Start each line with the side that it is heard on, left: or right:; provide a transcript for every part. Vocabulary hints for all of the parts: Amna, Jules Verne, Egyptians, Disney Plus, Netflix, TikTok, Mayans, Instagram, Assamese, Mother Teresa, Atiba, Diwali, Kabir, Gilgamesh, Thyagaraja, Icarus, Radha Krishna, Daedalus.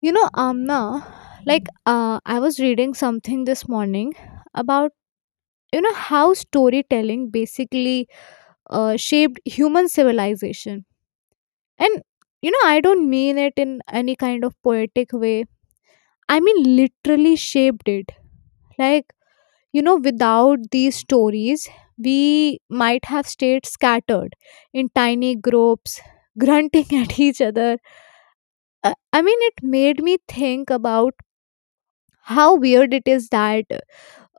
left: Amna, like I was reading something this morning about how storytelling basically shaped human civilization, and I don't mean it in any kind of poetic way. I mean literally shaped it. Like, without these stories, we might have stayed scattered in tiny groups, grunting at each other. I mean, it made me think about how weird it is that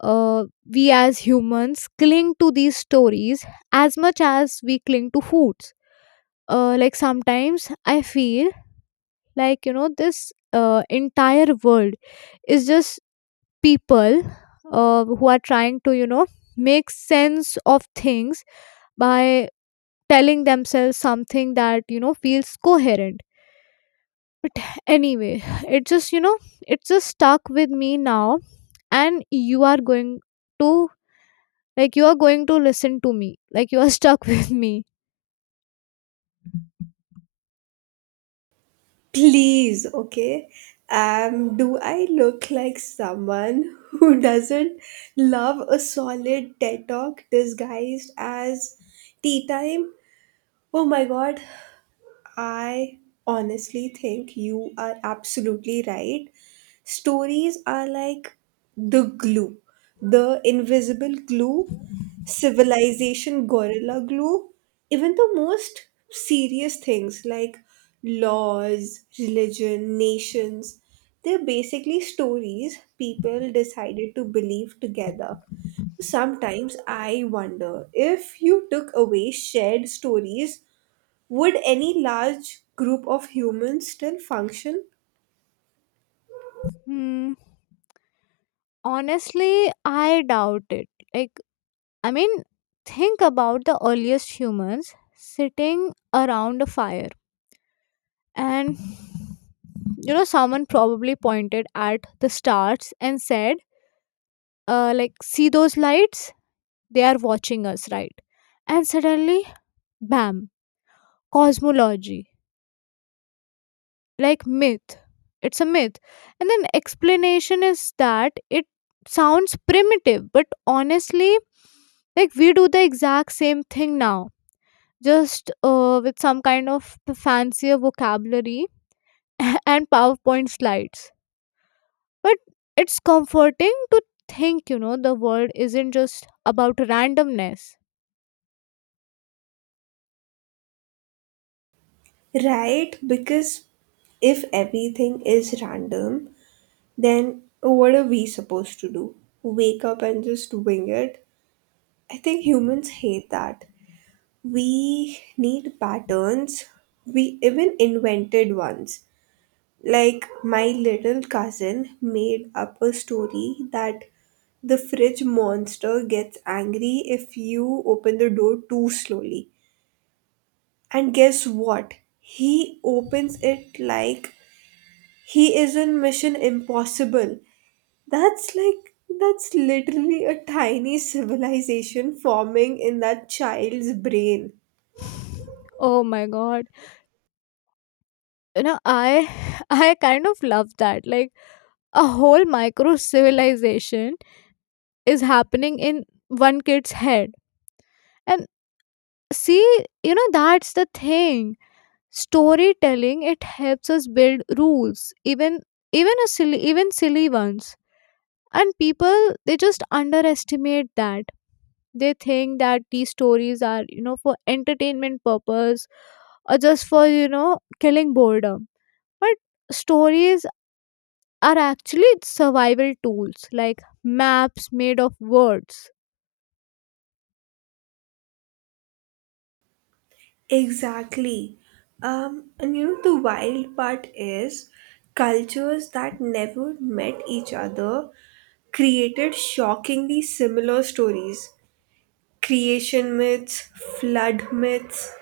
left: uh, we as humans cling to these stories as much as we cling to foods. Like sometimes I feel like, this entire world is just people who are trying to, make sense of things by telling themselves something that, feels coherent. But anyway, it just, it's just stuck with me now, and you are going to Like, you are going to listen to me. Like, you are stuck with me.
right: Please, okay? Do I look like someone who doesn't love a solid TED talk disguised as tea time? Oh my god, I honestly think you are absolutely right. Stories are like the glue, the invisible glue, civilization gorilla glue, even the most serious things like laws, religion, nations. They're basically stories people decided to believe together. Sometimes I wonder if you took away shared stories would any large group of humans still function?
left: Hmm. Honestly, I doubt it. Like, I mean, think about the earliest humans sitting around a fire. And, someone probably pointed at the stars and said, like, see those lights? They are watching us, right? And suddenly, bam, cosmology, like myth, it's a myth, and then explanation is that it sounds primitive, but honestly, like, we do the exact same thing now, just with some kind of fancier vocabulary and powerpoint slides. But it's comforting to think the world isn't just about randomness.
right: Right, because if everything is random, then what are we supposed to do? Wake up and just wing it? I think humans hate that. We need patterns. We even invented ones. Like my little cousin made up a story that the fridge monster gets angry if you open the door too slowly. And guess what? He opens it like he is in Mission Impossible. That's like, that's literally a tiny civilization forming in that child's brain.
left: Oh my god, I I kind of love that. Like a whole micro civilization is happening in one kid's head. And see, that's the thing. Storytelling, it helps us build rules, even even silly ones. And people, they just underestimate that. They think that these stories are for entertainment purpose, or just for killing boredom. But stories are actually survival tools, like maps made of words.
right: Exactly. The wild part is cultures that never met each other created shockingly similar stories, creation myths, flood myths,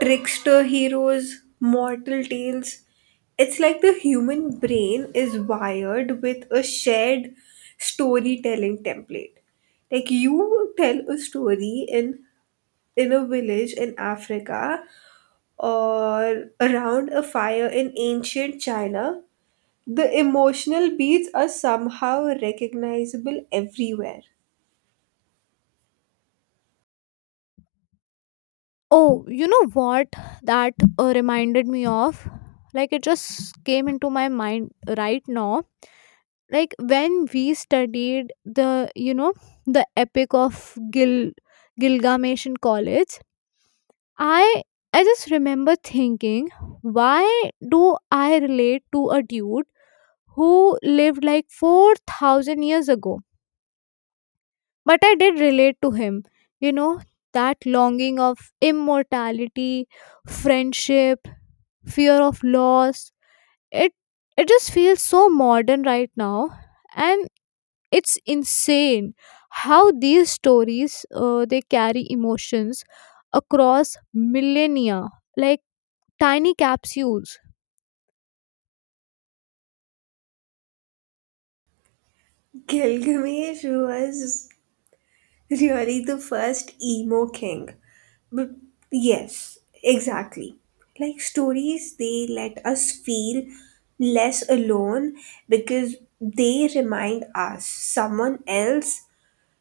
right: trickster heroes, mortal tales. It's like the human brain is wired with a shared storytelling template. Like you tell a story in a village in Africa or around a fire in ancient China, the emotional beats are somehow recognizable everywhere.
left: Oh, you know what that reminded me of? Like it just came into my mind right now. Like when we studied the epic of Gilgamesh in college, I I just remember thinking, why do I relate to a dude who lived like 4,000 years ago? But I did relate to him. You know, that longing of immortality, friendship, fear of loss, it it just feels so modern right now. And it's insane how these stories they carry emotions across millennia, like tiny capsules.
right: Gilgamesh was really the first emo king. But yes, exactly. Like stories, they let us feel less alone because they remind us someone else.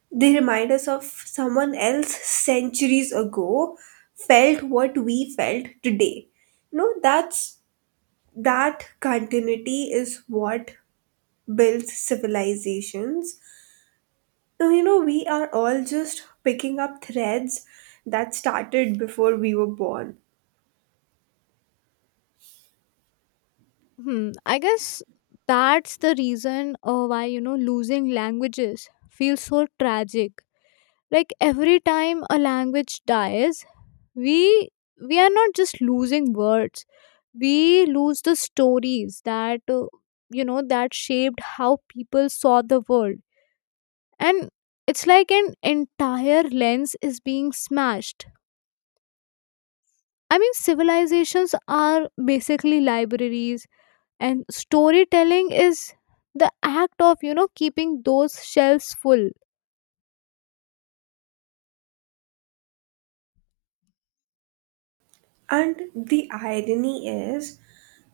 right: They remind us of someone else centuries ago felt what we felt today. No, that's That continuity is what builds civilizations. You know, we are all just picking up threads that started before we were born.
left: Hmm, I guess that's the reason why losing languages feels so tragic. Like every time a language dies, we we are not just losing words. We lose the stories that that shaped how people saw the world. And it's like an entire lens is being smashed. I mean, civilizations are basically libraries, and storytelling is the act of keeping those shelves full.
right: And the irony is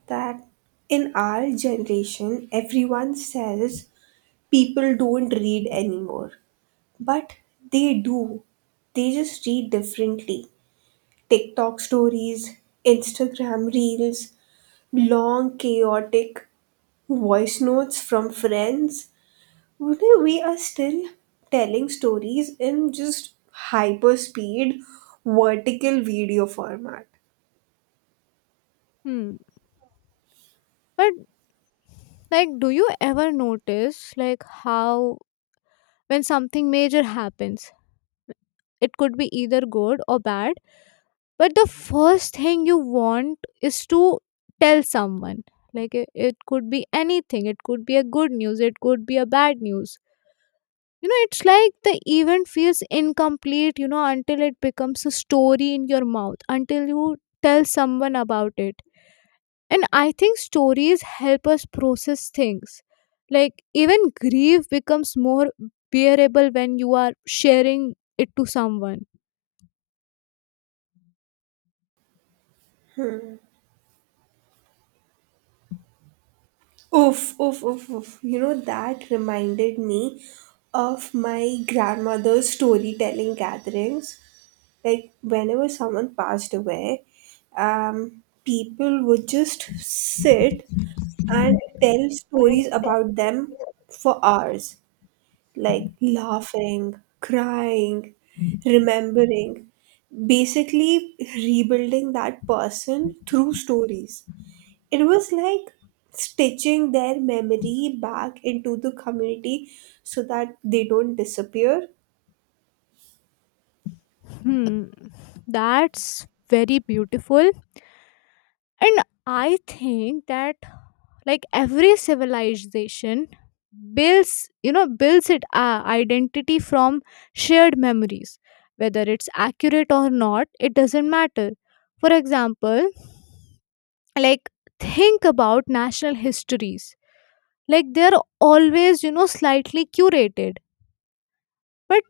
right: that in our generation, everyone says people don't read anymore. But they do. They just read differently. TikTok stories, Instagram reels, long, chaotic voice notes from friends. Today we are still telling stories, in just hyper speed vertical video format.
left: Hmm. But like, do you ever notice like how when something major happens, it could be either good or bad, but the first thing you want is to tell someone? Like it could be anything. It could be a good news, it could be a bad news. It's like the event feels incomplete, until it becomes a story in your mouth, until you tell someone about it. And I think stories help us process things. Like even grief becomes more bearable when you are sharing it to someone.
right: Oof, oof, oof, oof. You know, that reminded me of my grandmother's storytelling gatherings. Like, whenever someone passed away, people would just sit and tell stories about them for hours, like laughing, crying, remembering, basically rebuilding that person through stories. It was like stitching their memory back into the community so that they don't disappear.
left: Hmm, that's very beautiful. And I think that like every civilization builds its identity from shared memories. Whether it's accurate or not, it doesn't matter. For example, like think about national histories. Like they're always, slightly curated, but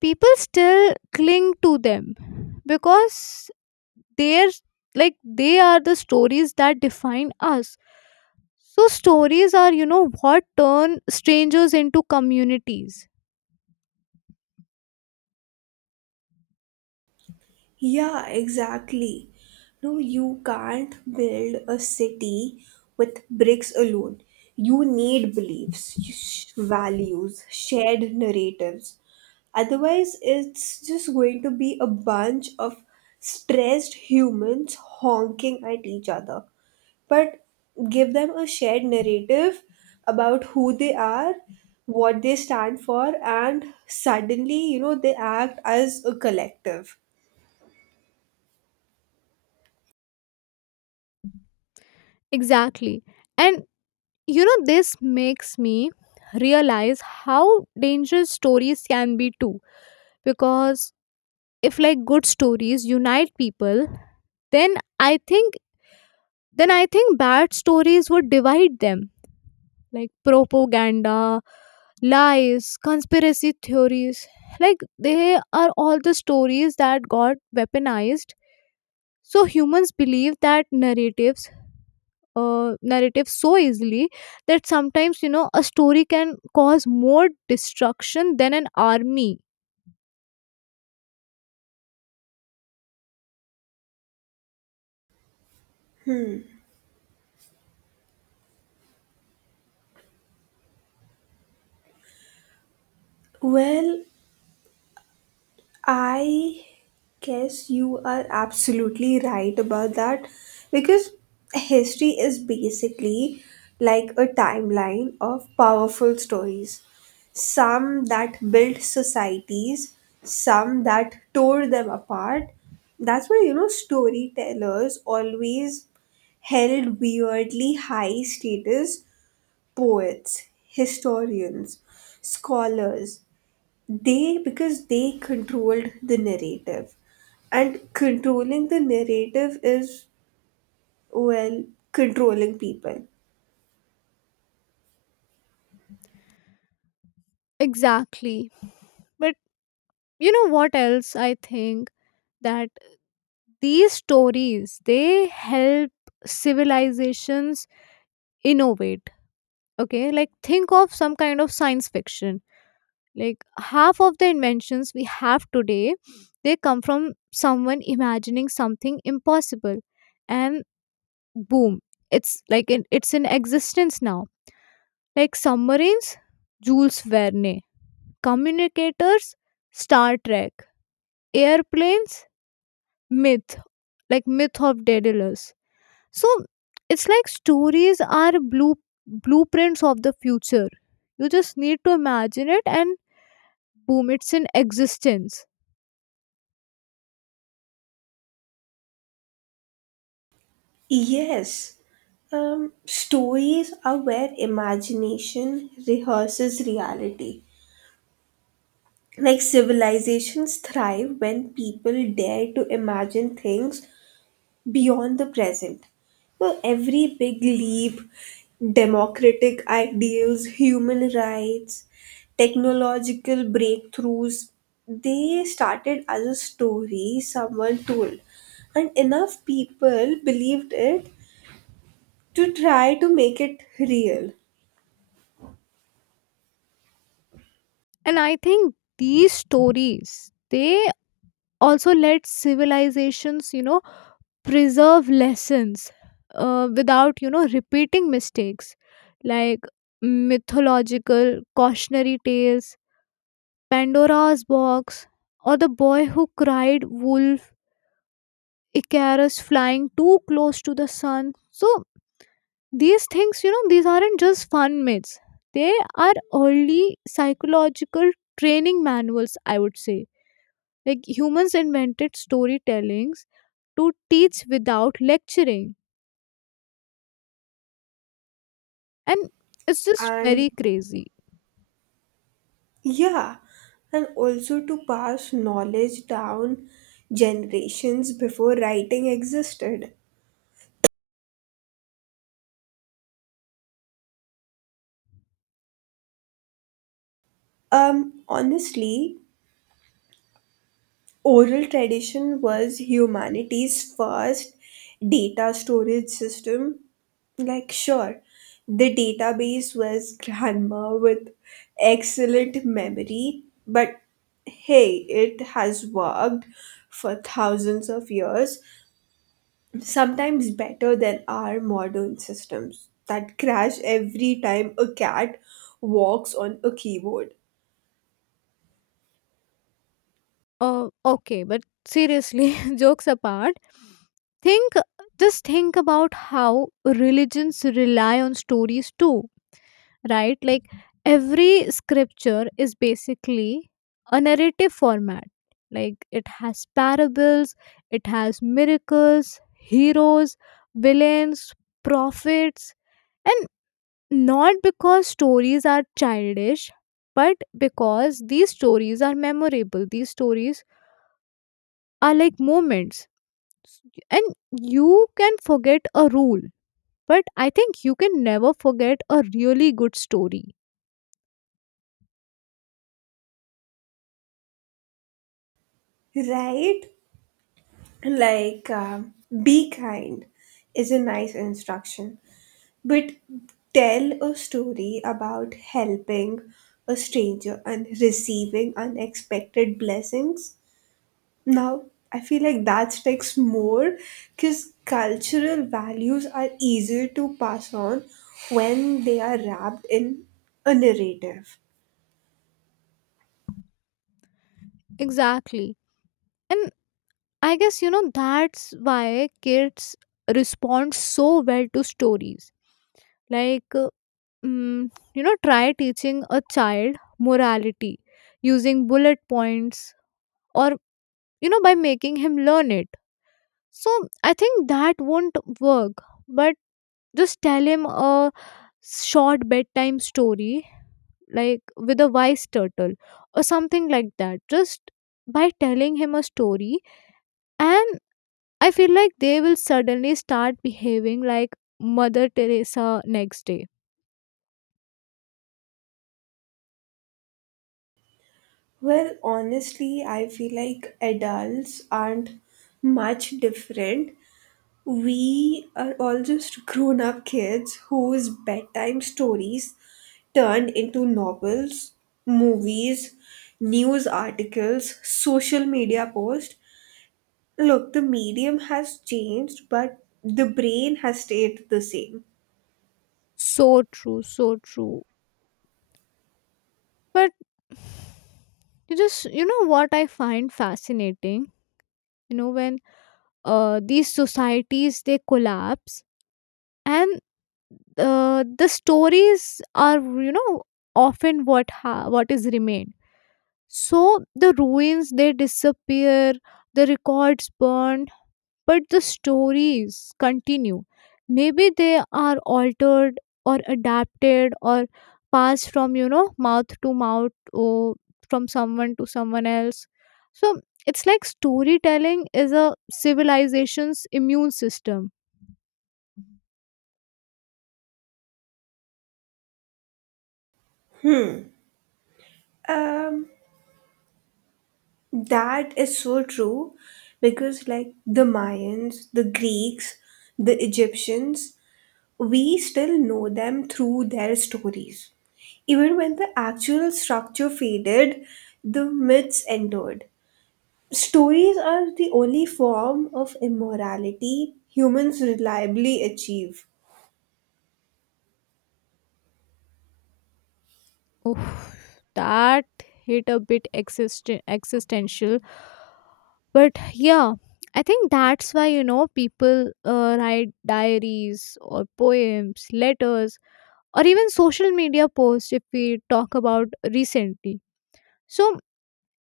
left: people still cling to them because they're like they are the stories that define us. So, stories are, what turn strangers into communities.
right: Yeah, exactly. No, you can't build a city with bricks alone. You need beliefs, values, shared narratives. Otherwise, it's just going to be a bunch of stressed humans honking at each other. But give them a shared narrative about who they are, what they stand for, and suddenly, you know, they act as a collective.
left: Exactly. And, this makes me realize how dangerous stories can be too. Because if, like, good stories unite people, then I think bad stories would divide them. Like propaganda, lies, conspiracy theories. Like they are all the stories that got weaponized. So humans believe that narratives so easily that sometimes, a story can cause more destruction than an army.
right: Well, I guess you are absolutely right about that, because history is basically like a timeline of powerful stories. Some that built societies, some that tore them apart. That's why, you know, storytellers always held weirdly high status, poets, historians, scholars, they because they controlled the narrative, and controlling the narrative is, well, controlling people.
left: Exactly, but you know what else? I think that these stories, they help civilizations innovate. Okay, like think of some kind of science fiction. Like half of the inventions we have today, they come from someone imagining something impossible, and boom, it's in existence now, like submarines, Jules Verne, communicators, Star Trek, airplanes, myth myth of Daedalus. So it's like stories are blueprints of the future. You just need to imagine it, and boom, it's in existence.
right: Yes. Stories are where imagination rehearses reality. Like civilizations thrive when people dare to imagine things beyond the present. So every big leap, democratic ideals, human rights, technological breakthroughs, they started as a story someone told, and enough people believed it to try to make it real.
left: And I think these stories, they also led civilizations, preserve lessons, without repeating mistakes. Like mythological cautionary tales, Pandora's box, or the boy who cried wolf, Icarus flying too close to the sun. So these things, these aren't just fun myths. They are early psychological training manuals, I would say. Like humans invented storytellings to teach without lecturing. And it's just
right: And
left: very crazy.
right: yeah, and also to pass knowledge down generations before writing existed. Um, honestly, Oral tradition was humanity's first data storage system. Like, sure, the database was grandma with excellent memory, but hey, it has worked for thousands of years, sometimes better than our modern systems that crash every time a cat walks on a keyboard.
left: Okay, but seriously, jokes apart, think just think about how religions rely on stories too, right? Like every scripture is basically a narrative format. Like it has parables, it has miracles, heroes, villains, prophets. And not because stories are childish, but because these stories are memorable. These stories are like moments. S- And you can forget a rule, but I think you can never forget a really good story.
right: Right? like um, be kind is a nice instruction, but tell a story about helping a stranger and receiving unexpected blessings, now I feel like that sticks more, because cultural values are easier to pass on when they are wrapped in a narrative.
left: Exactly. And I guess, that's why kids respond so well to stories. Like, try teaching a child morality using bullet points, or, by making him learn it. So I think that won't work. But just tell him a short bedtime story, like with a wise turtle or something like that. Just by telling him a story, and I feel like they will suddenly start behaving like Mother Teresa next day.
right: Well honestly I feel like adults aren't much different. We are all just grown up kids whose bedtime stories turned into novels, movies, news articles, social media posts. Look, the medium has changed, but the brain has stayed the same.
left: So true, so true. But you know what I find fascinating? When these societies, they collapse, and the stories are, often what is remained. So the ruins, they disappear, the records burn, but the stories continue. Maybe they are altered or adapted, or passed from, mouth to mouth, or from someone to someone else. So it's like storytelling is a civilization's immune system.
right: Hmm. Um, that is so true because, like, the Mayans, the Greeks, the Egyptians, we still know them through their stories. Even when the actual structure faded, the myths endured. Stories are the only form of immorality humans reliably achieve.
left: Oh, that hit a bit existential. But yeah, I think that's why, people write diaries or poems, letters, or even social media posts if we talk about recently. So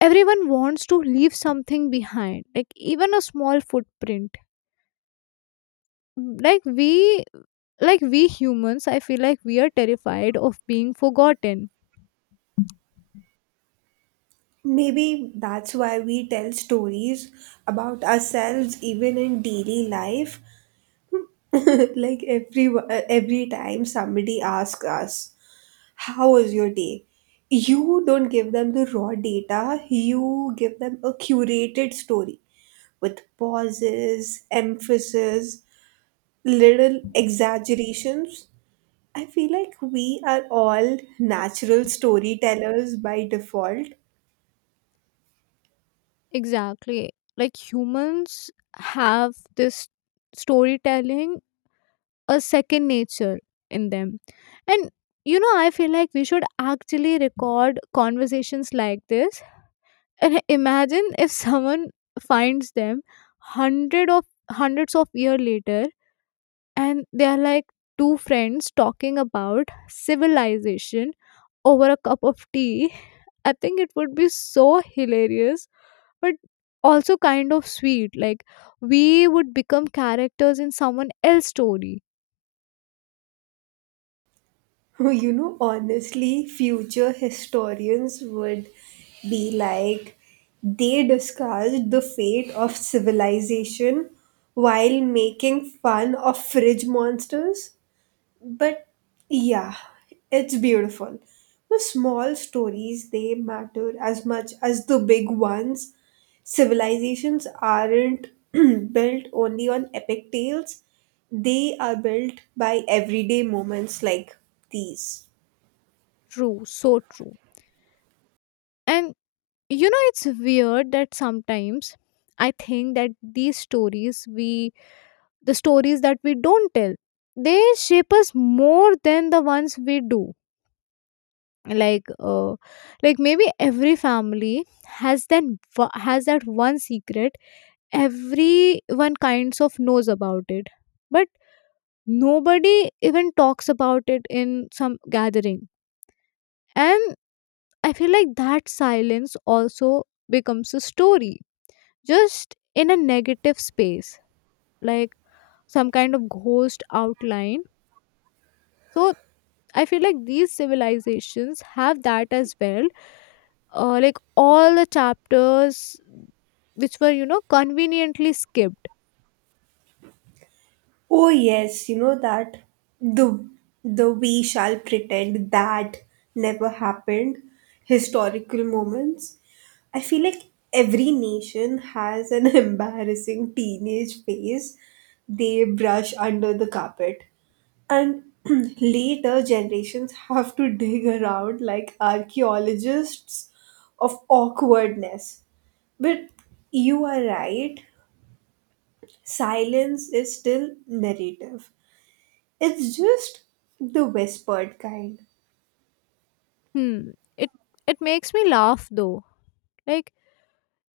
left: everyone wants to leave something behind, like even a small footprint. Mm, like we like we humans, I feel like we are terrified of being forgotten.
right: Maybe that's why we tell stories about ourselves even in daily life. Like every time somebody asks us, how was your day? You don't give them the raw data, you give them a curated story with pauses, emphasis, little exaggerations. I feel like we are all natural storytellers by default.
left: Exactly. Like humans have this storytelling, a second nature in them. And I feel like we should actually record conversations like this. And imagine if someone finds them hundred of hundreds of year later, and they are like, two friends talking about civilization over a cup of tea. I think it would be so hilarious, but also kind of sweet. Like we would become characters in someone else's story.
right: You know, honestly, future historians would be like, they discussed the fate of civilization while making fun of fridge monsters. But yeah, it's beautiful. The small stories they matter as much as the big ones. Civilizations aren't built only on epic tales, they are built by everyday moments like these.
left: True, so true. And it's weird that sometimes I think that the stories that we don't tell, they shape us more than the ones we do. Like, like maybe every family has then has that one secret. Everyone kinds of knows about it, but nobody even talks about it in some gathering. And I feel like that silence also becomes a story, just in a negative space, like some kind of ghost outline. So I feel like these civilizations have that as well. Like all the chapters which were, conveniently skipped.
right: Oh yes, you know that the, we shall pretend that never happened historical moments. I feel like every nation has an embarrassing teenage phase they brush under the carpet. And later generations have to dig around like archaeologists of awkwardness. But you are right, silence is still narrative. It's just the whispered kind.
left: Hmm. It it makes me laugh though. Like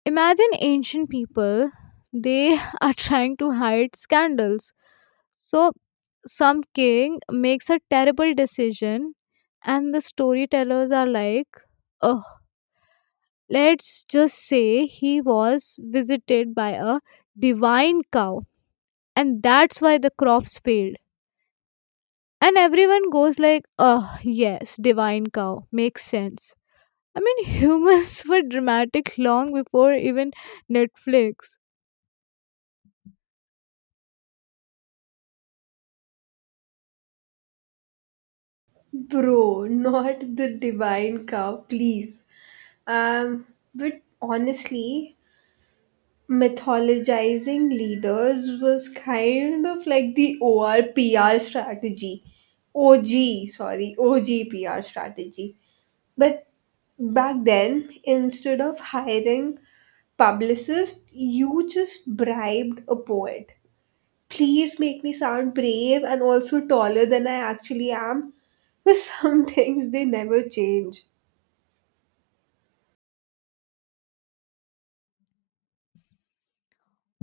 left: imagine ancient people, they are trying to hide scandals. So some king makes a terrible decision, and the storytellers are like, oh, let's just say he was visited by a divine cow and that's why the crops failed. And everyone goes like, oh yes, divine cow makes sense. I mean, humans were dramatic long before even Netflix.
right: Bro, not the divine cow, please. Um, but honestly, mythologizing leaders was kind of like the OR-PR strategy. OG, sorry, OG-PR strategy. But back then, instead of hiring publicists, you just bribed a poet. Please make me sound brave and also taller than I actually am. But some things they never change.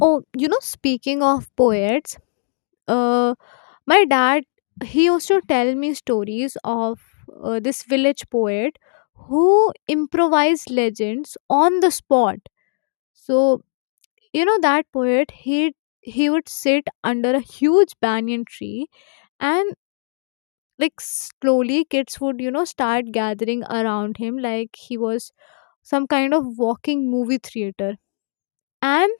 left: Oh, speaking of poets, uh my dad, he used to tell me stories of this village poet who improvised legends on the spot. So that poet, he would sit under a huge banyan tree. And like slowly, kids would, start gathering around him like he was some kind of walking movie theater. And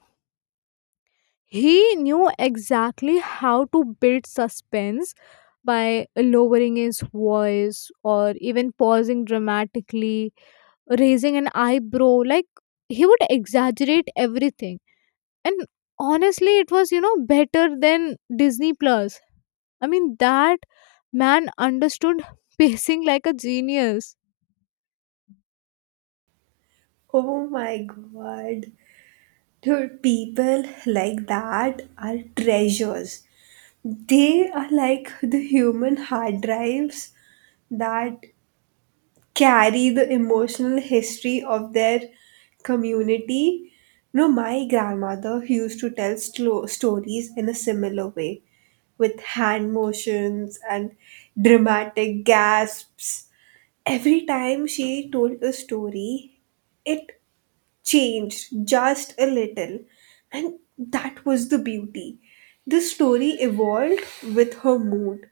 left: he knew exactly how to build suspense by lowering his voice or even pausing dramatically, raising an eyebrow. Like he would exaggerate everything. And honestly, it was, better than Disney Plus. I mean, that man understood pacing like a genius.
right: Oh my god. Dude, people like that are treasures. They are like the human hard drives that carry the emotional history of their community. No, my grandmother used to tell stories in a similar way, with hand motions and dramatic gasps. Every time she told a story, it changed just a little, and that was the beauty. The story evolved with her mood.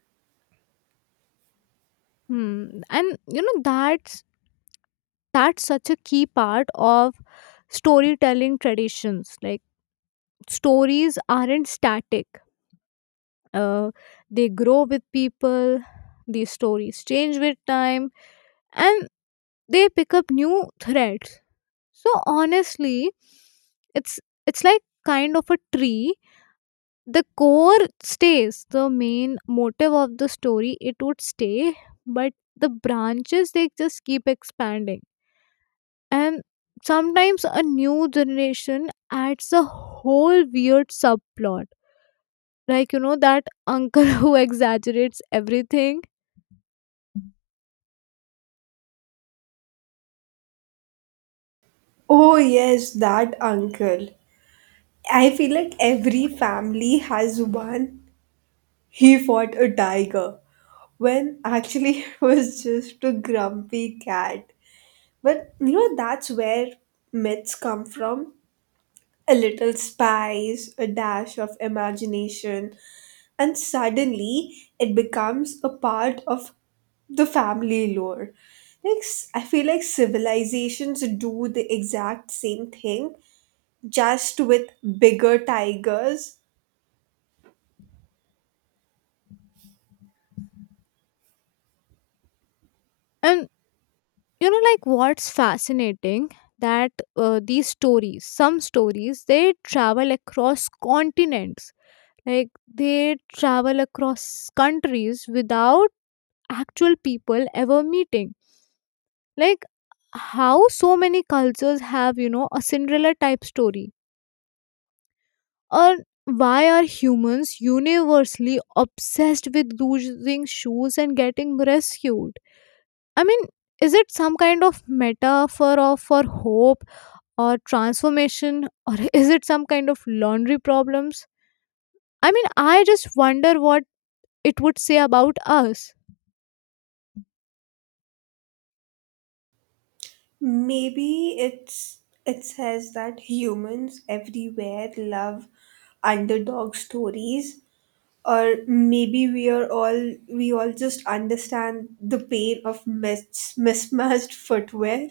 left: Hmm. And that's such a key part of storytelling traditions. Like stories aren't static. Uh, they grow with people. These stories change with time, and they pick up new threads. So honestly, it's it's like kind of a tree. The core stays, the main motive of the story. It would stay, but the branches, they just keep expanding. And sometimes a new generation adds a whole weird subplot, like that uncle who exaggerates everything.
right: Oh, yes, that uncle. I feel like every family has one. He fought a tiger when actually it was just a grumpy cat. But you know, that's where myths come from. A little spice, a dash of imagination, and suddenly it becomes a part of the family lore. I feel like civilizations do the exact same thing, just with bigger tigers.
left: And like what's fascinating, that these stories some stories, they travel across continents. Like they travel across countries without actual people ever meeting. Like how so many cultures have, a Cinderella type story. Or why are humans universally obsessed with losing shoes and getting rescued? I mean, is it some kind of metaphor of for hope or transformation, or is it some kind of laundry problems? I mean, I just wonder what it would say about us.
right: Maybe it's, it says that humans everywhere love underdog stories, or maybe we are all, we all just understand the pain of mismatched footwear.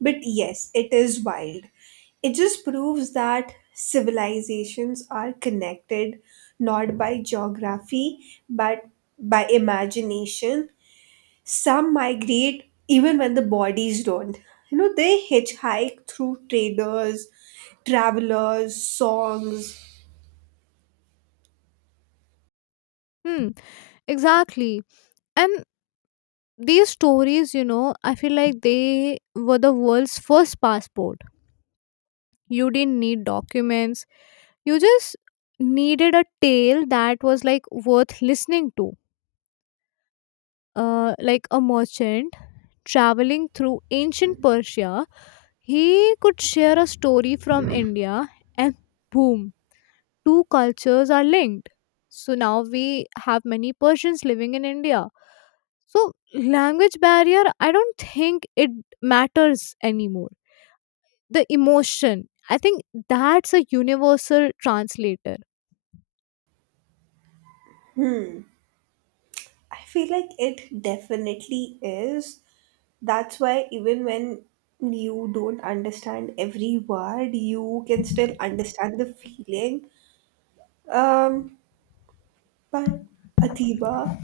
right: But yes, it is wild. It just proves that civilizations are connected not by geography but by imagination. Some migrate even when the bodies don't. You know, they hitchhike through traders, travelers, songs.
left: Hmm, exactly. And these stories, I feel like they were the world's first passport. You didn't need documents, you just needed a tale that was like worth listening to. Like a merchant traveling through ancient Persia, he could share a story from India, and boom, two cultures are linked. So now we have many Persians living in India. So language barrier, I don't think it matters anymore. The emotion, I think, that's a universal translator.
right: I feel like it definitely is. That's why even when you don't understand every word, you can still understand the feeling. Um, but Atiba,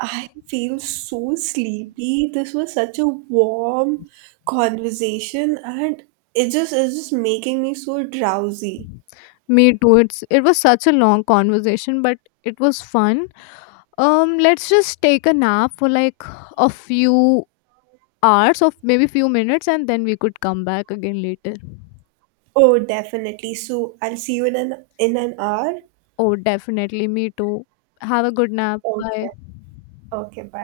right: I feel so sleepy. This was such a warm conversation and it just making me so drowsy.
left: Me too. It was such a long conversation, but it was fun. Let's just take a nap for like a few hours of maybe few minutes, and then we could come back again later.
right: Oh, definitely. So I'll see you in an hour.
left: Oh, definitely. Me too. Have a good nap. Bye.
right: Okay. Okay,